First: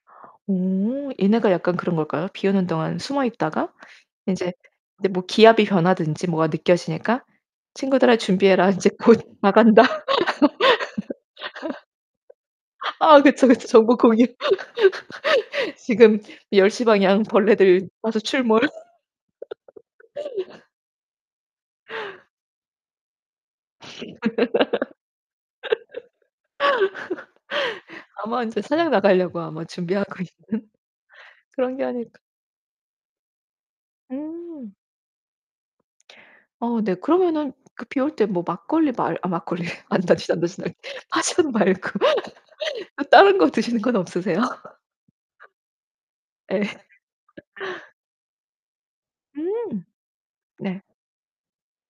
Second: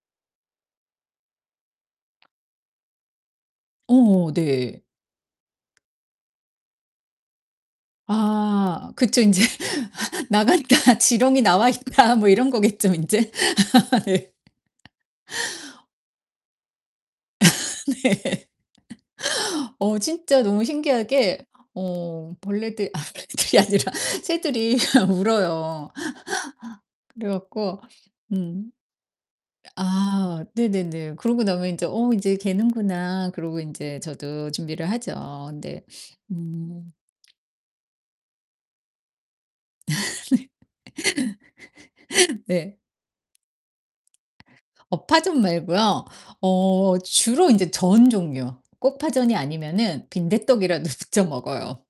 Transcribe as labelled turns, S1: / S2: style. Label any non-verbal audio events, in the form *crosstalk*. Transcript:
S1: 오 얘네가 약간 그런 걸까요? 비오는 동안 숨어 있다가
S2: 어
S1: 인제
S2: 네.
S1: 인제 뭐 기압이 변하든지 뭐가 느껴지니까 '친구들아 준비해라 이제
S2: 아
S1: 곧
S2: 그쵸 인제
S1: 나간다.'
S2: 나갔다. 지렁이 나와 있다. 뭐 이런 거겠죠
S1: *laughs* 아
S2: 인제.
S1: 그쵸, 그쵸. 정보 공유.
S2: 네.
S1: *laughs*
S2: *laughs*
S1: 지금 10:00 방향
S2: 네.
S1: 벌레들 와서
S2: *laughs*
S1: 출몰.
S2: 어 진짜 너무
S1: *laughs*
S2: 신기하게 어 벌레들 아 벌레들이 아니라 새들이 울어요. 그래 갖고
S1: *laughs* 아마 인제
S2: 음.
S1: 사냥 나가려고 아마 준비하고
S2: 아
S1: 있는
S2: 네네네. 그러고 나면
S1: 그런 게
S2: 인제 어
S1: 아닐까.
S2: 인제 개는구나. 그러고 인제 저도
S1: 음.
S2: 준비를 하죠. 근데
S1: 어
S2: 음
S1: 네 그러면은 그 비 올 때 뭐 막걸리 말 아 막걸리래. 아니다. *unintelligible* 파전 말고.
S2: *laughs* 네. *laughs* 네.
S1: 또 다른 거 드시는 건 없으세요?
S2: 어 파전 말고요.
S1: 예.
S2: 어 주로 이제
S1: *laughs*
S2: 전 종류. 꼭 파전이
S1: 음.
S2: 아니면은
S1: 네.
S2: 빈대떡이라도 직접 먹어요.